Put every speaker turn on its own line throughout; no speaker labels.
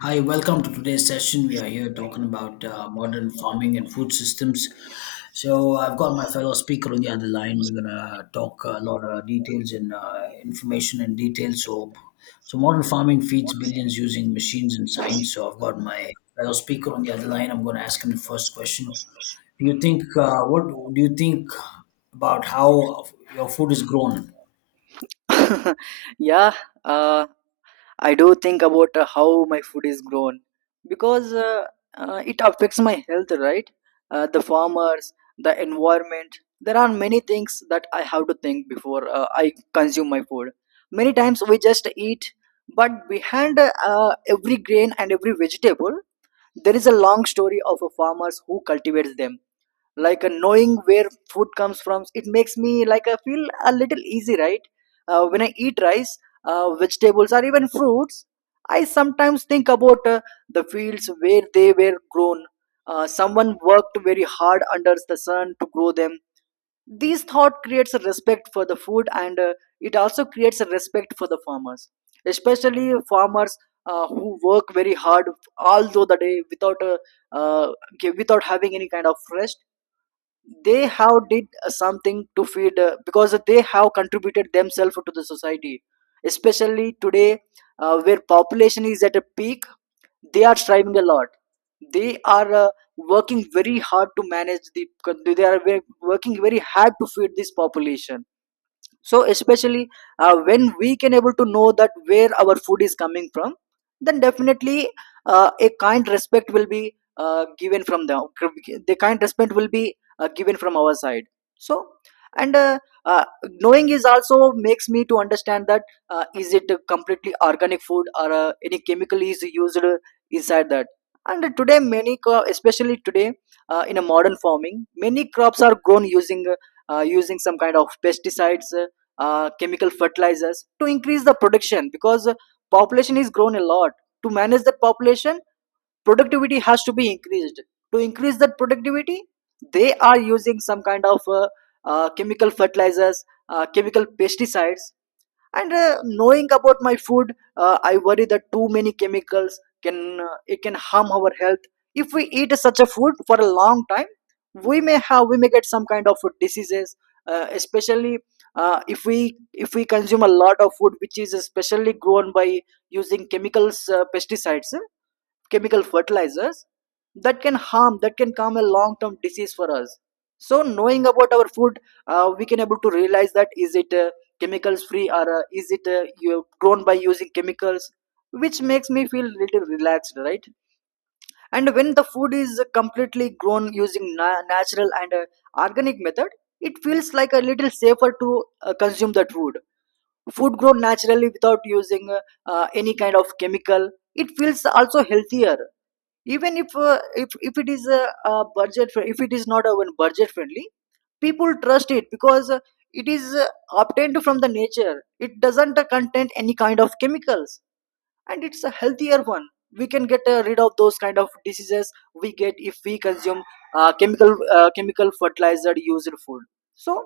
Hi, welcome to today's session. We are here talking about modern farming and food systems. So, I've got my fellow speaker on the other line. We're gonna talk a lot of details and information. So, modern farming feeds billions using machines and science. So, I've got my fellow speaker on the other line. I'm gonna ask him the first question. Do you think what do you think about how your food is grown?
Yeah, uh, I do think about how my food is grown because it affects my health, right? The farmers, the environment. There are many things that I have to think before I consume my food. Many times we just eat, but behind every grain and every vegetable, there is a long story of a farmers who cultivates them like knowing where food comes from it makes me like I feel a little easy, right. When I eat rice, vegetables or even fruits, I sometimes think about the fields where they were grown. Someone worked very hard under the sun to grow them. These thought creates a respect for the food, and it also creates a respect for the farmers, especially farmers who work very hard all through the day without uh, without having any kind of rest. They have did something to feed because they have contributed themselves to the society, especially today, where population is at a peak. They are striving a lot. They are Working very hard to manage the, they are working very hard to feed this population. So especially when we can able to know that where our food is coming from, then definitely a kind respect will be given from them, the kind respect will be given from our side. So and uh, uh, knowing is also makes me to understand that is it a completely organic food or any chemical is used inside that. And today many especially today, in a modern farming many crops are grown using using some kind of pesticides chemical fertilizers to increase the production because population is grown a lot. To manage that population, productivity has to be increased. To increase that productivity, they are using some kind of chemical fertilizers, chemical pesticides. And knowing about my food, I worry that too many chemicals can it can harm our health. If we eat such a food for a long time, we may get some kind of diseases, especially if we consume a lot of food which is especially grown by using chemicals, pesticides, chemical fertilizers, that can come a long term disease for us. So knowing about our food, we can able to realize that is it chemicals free or is it grown by using chemicals, which makes me feel little relaxed, right. And when the food is completely grown using natural and organic method, it feels like a little safer to consume that food. Food grown naturally without using any kind of chemical, it feels also healthier. Even if it is a budget fri- if it is not even budget friendly, people trust it because it is obtained from the nature, it doesn't contain any kind of chemicals, and it's a healthier one. We can get rid of those kind of diseases we get if we consume uh, chemical chemical fertilizer used food. So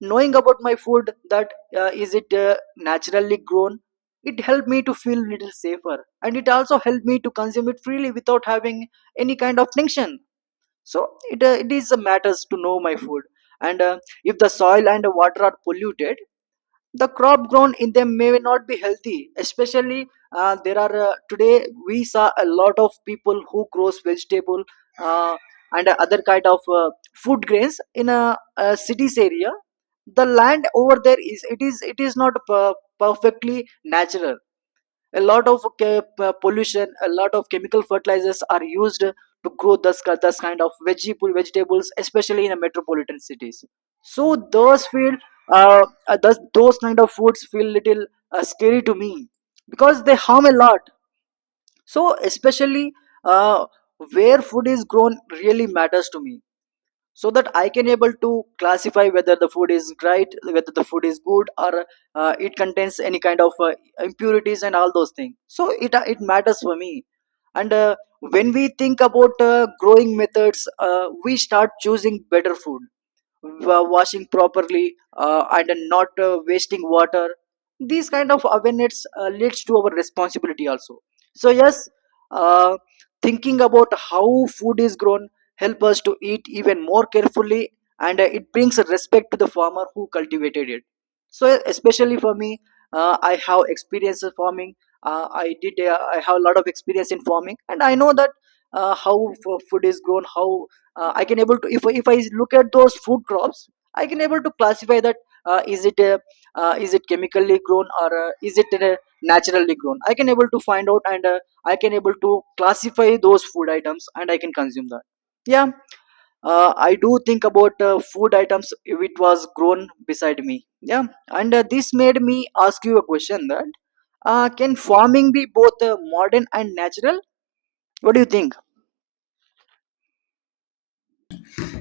knowing about my food that is it naturally grown, it helped me to feel little safer, and it also helped me to consume it freely without having any kind of tension. So it is a matters to know my food. And if the soil and the water are polluted, the crop grown in them may not be healthy, especially there are today we saw a lot of people who grows vegetable uh, and other kind of food grains in a cities area. The land over there is it is not perfectly natural. A lot of pollution, a lot of chemical fertilizers are used to grow this kind of vegetables, especially in a metropolitan cities. So those feel those kind of foods feel little scary to me because they harm a lot. So especially uh, where food is grown really matters to me, so that I can able to classify whether the food is right, whether the food is good, or it contains any kind of impurities and all those things. So it it matters for me. And when we think about growing methods, we start choosing better food, washing properly, and not wasting water. These kind of awareness leads to our responsibility also. So yes, uh, thinking about how food is grown help us to eat even more carefully, and it brings a respect to the farmer who cultivated it. So especially for me, I have experience in farming. Uh, I have a lot of experience in farming, and I know that how food is grown, how I can able to if I look at those food crops I can able to classify that uh, is it uh, uh, is it chemically grown or is it naturally grown, I can able to find out, and I can able to classify those food items and I can consume that. Yeah, I do think about food items if it was grown beside me, yeah. And this made me ask you a question that can farming be both modern and natural? What do you think?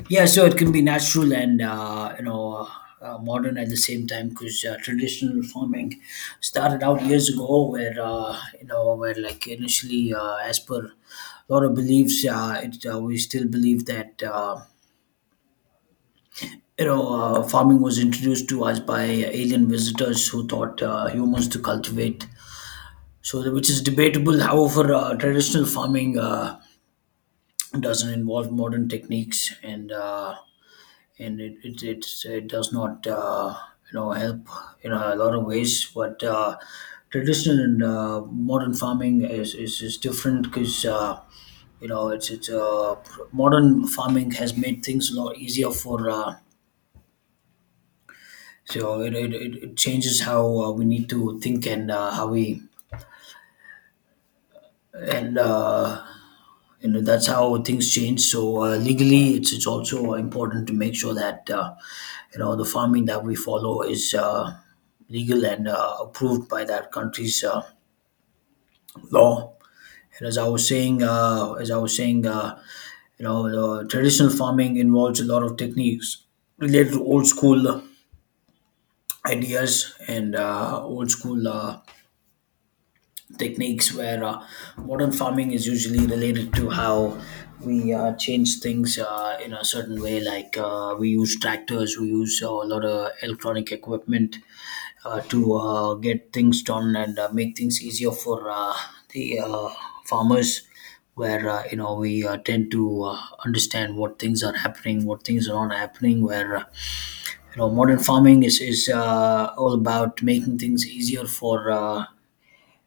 Yeah, so it can be natural and modern at the same time because traditional farming started out years ago where where like initially as per a lot of beliefs it we still believe that you know farming was introduced to us by alien visitors who taught humans to cultivate, so which is debatable. However, traditional farming doesn't involve modern techniques, and it does not help in a lot of ways. But traditional and modern farming is different. Because you know, it's modern farming has made things a lot easier for so it changes how we need to think, and how we — and that's how things change. So legally, it's also important to make sure that the farming that we follow is legal and approved by that country's law. And as I was saying as I was saying you know the traditional farming involves a lot of techniques related to old school ideas and old school techniques, where modern farming is usually related to how we change things in a certain way. Like we use tractors, we use a lot of electronic equipment to get things done and make things easier for the farmers, where we tend to understand what things are happening, what things are not happening, where modern farming is all about making things easier for uh,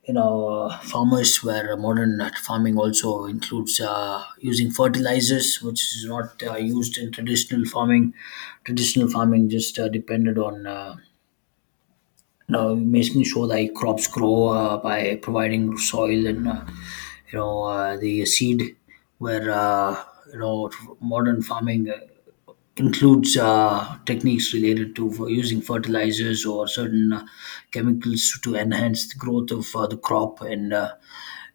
you know farmers, where modern farming also includes using fertilizers, which is not used in traditional farming. Traditional farming just depended on making sure that crops grow by providing soil and the seed, where you know modern farming includes techniques related to for using fertilizers or certain chemicals to enhance the growth of the crop,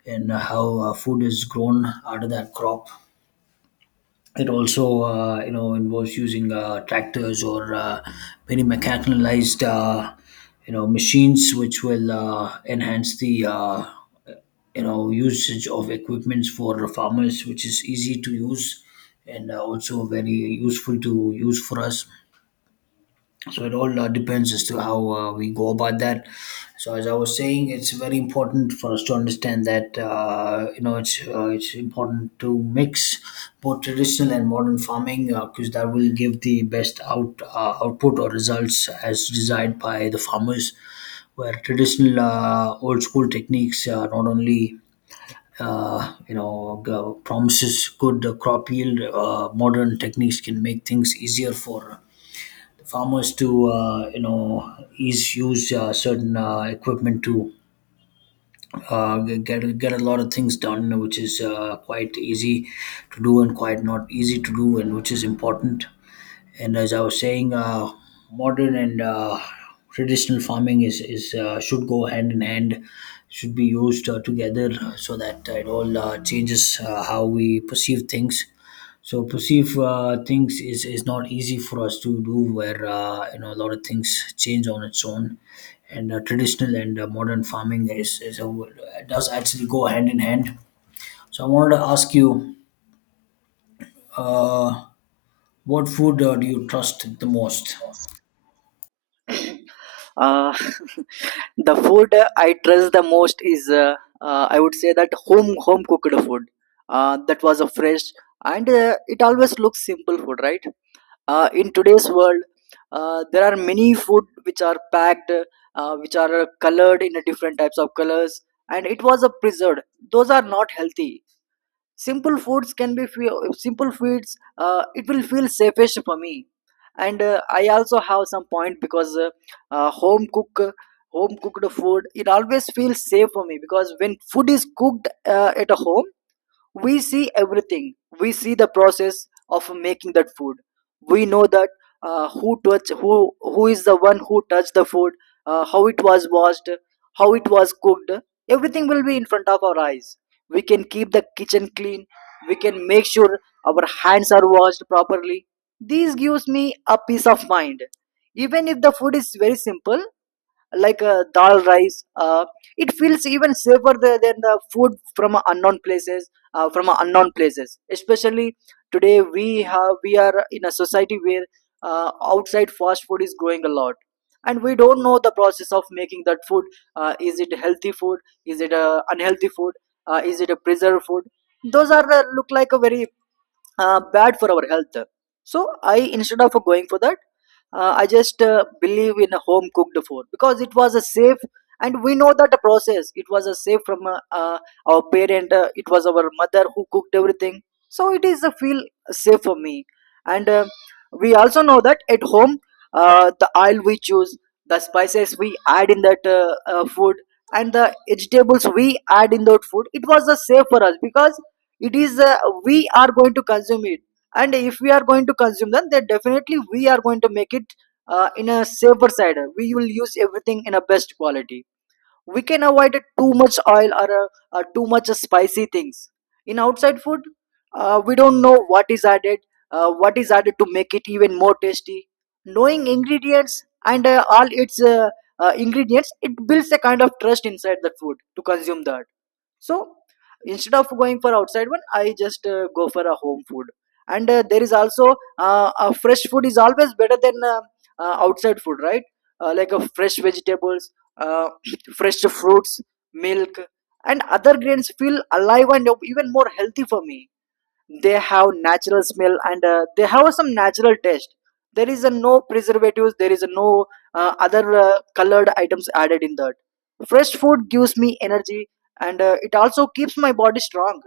and how food is grown out of that crop. It also, involves using tractors or many mechanized, machines, which will enhance the, usage of equipments for farmers, which is easy to use and also very useful to use for us. So it all depends as to how we go about that. So as I was saying, it's very important for us to understand that it's important to mix both traditional and modern farming, because that will give the best output or results as desired by the farmers, where traditional old school techniques not only promises good crop yield, modern techniques can make things easier for farmers to you know is use certain equipment to get a lot of things done, which is quite easy to do and quite not easy to do, and which is important. And as I was saying, modern and traditional farming is should go hand in hand, should be used together, so that it all changes how we perceive things. So perceive things is not easy for us to do, where a lot of things change on its own, and traditional and modern farming, does actually go hand in hand. So I wanted to ask you, what food do you trust the most?
uh, The food I trust the most is, I would say that home cooked food. That was a fresh and it always looks simple food, right? In today's world, there are many food which are packed, which are colored in a different types of colors, and it was a preserved. Those are not healthy. Simple foods can be few simple foods it will feel safest for me. And I also have some point because uh, home cook home cooked food it always feels safe for me because when food is cooked at a home, we see everything. We see the process of making that food. We know that uh, who is the one who touched the food, how it was washed, how it was cooked. Everything will be in front of our eyes. We can keep the kitchen clean. We can make sure our hands are washed properly. This gives me a peace of mind. Even if the food is very simple, like dal rice. It feels even safer than the food from unknown places. From unknown places, especially today, we are in a society where outside fast food is growing a lot, and we don't know the process of making that food. Is it healthy food? Is it unhealthy food? Is it a preserved food? Those are look like a very bad for our health. So I instead of going for that, I just believe in a home cooked food because it was a safe, and we know that the process it was a safe from our parent, it was our mother who cooked everything. So it is a feel safe for me. And we also know that at home the oil we choose, the spices we add in that food, and the vegetables we add in that food it was a safe for us, because it is we are going to consume it. And if we are going to consume them, then definitely we are going to make it in a safer side. We will use everything in a best quality. We can avoid too much oil or too much spicy things. In outside food, we don't know what is added, what is added to make it even more tasty. Knowing ingredients and all its ingredients it builds a kind of trust inside the food to consume that. So instead of going for outside one I just go for a home food. And there is also a fresh food is always better than outside food, right. Like a fresh vegetables, uh, fresh fruits, milk, and other grains feel alive and even more healthy for me. They have natural smell, and they have some natural taste. There is a no preservatives, there is a no other colored items added in that. Fresh food gives me energy, and it also keeps my body strong.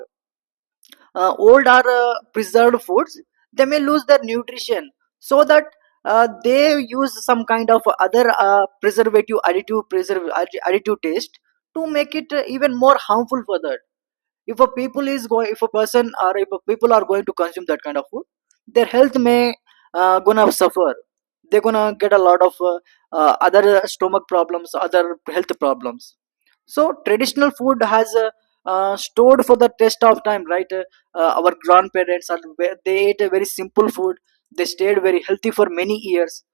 Old or preserved foods, they may lose their nutrition. So that they use some kind of other preservative additive preserve additive taste to make it even more harmful for that. If a people is going if a person or if a people are going to consume that kind of food, their health may gonna suffer. They're gonna get a lot of other stomach problems, other health problems. So traditional food has stored for the test of time, right. Our grandparents are they ate a very simple food. They stayed very healthy for many years.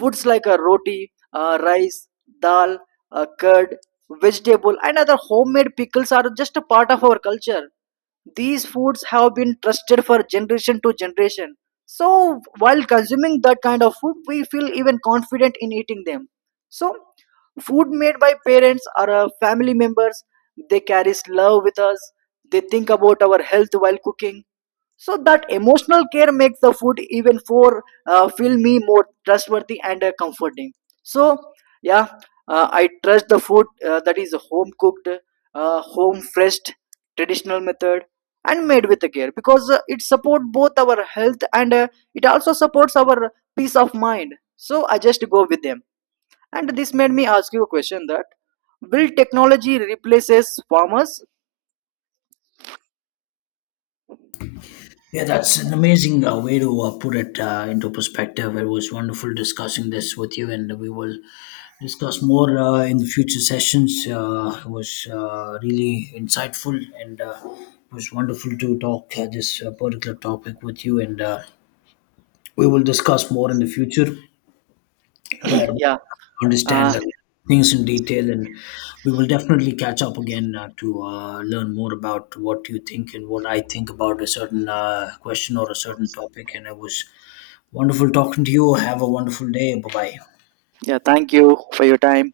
Foods like a roti, rice, dal, curd, vegetable, and other homemade pickles are just a part of our culture. These foods have been trusted for generation to generation. So, while consuming that kind of food, we feel even confident in eating them. So, food made by parents or family members, they carries love with us. They think about our health while cooking. So that emotional care makes the food even for feel me more trustworthy and comforting. So yeah, I trust the food that is home cooked, home fresh, traditional method, and made with care because it support both our health and it also supports our peace of mind. So I just go with them. And this made me ask you a question that will technology replaces farmers?
Yeah, that's an amazing way to put it into perspective. It was wonderful discussing this with you, and we will discuss more in the future sessions. It was really insightful, and it was wonderful to talk this particular topic with you, and we will discuss more in the future where we
Yeah. uh,
understand things in detail, and we will definitely catch up again to learn more about what you think and what I think about a certain question or a certain topic. And it was wonderful talking to you. Have a wonderful day. Bye bye.
yeah, thank you for your time.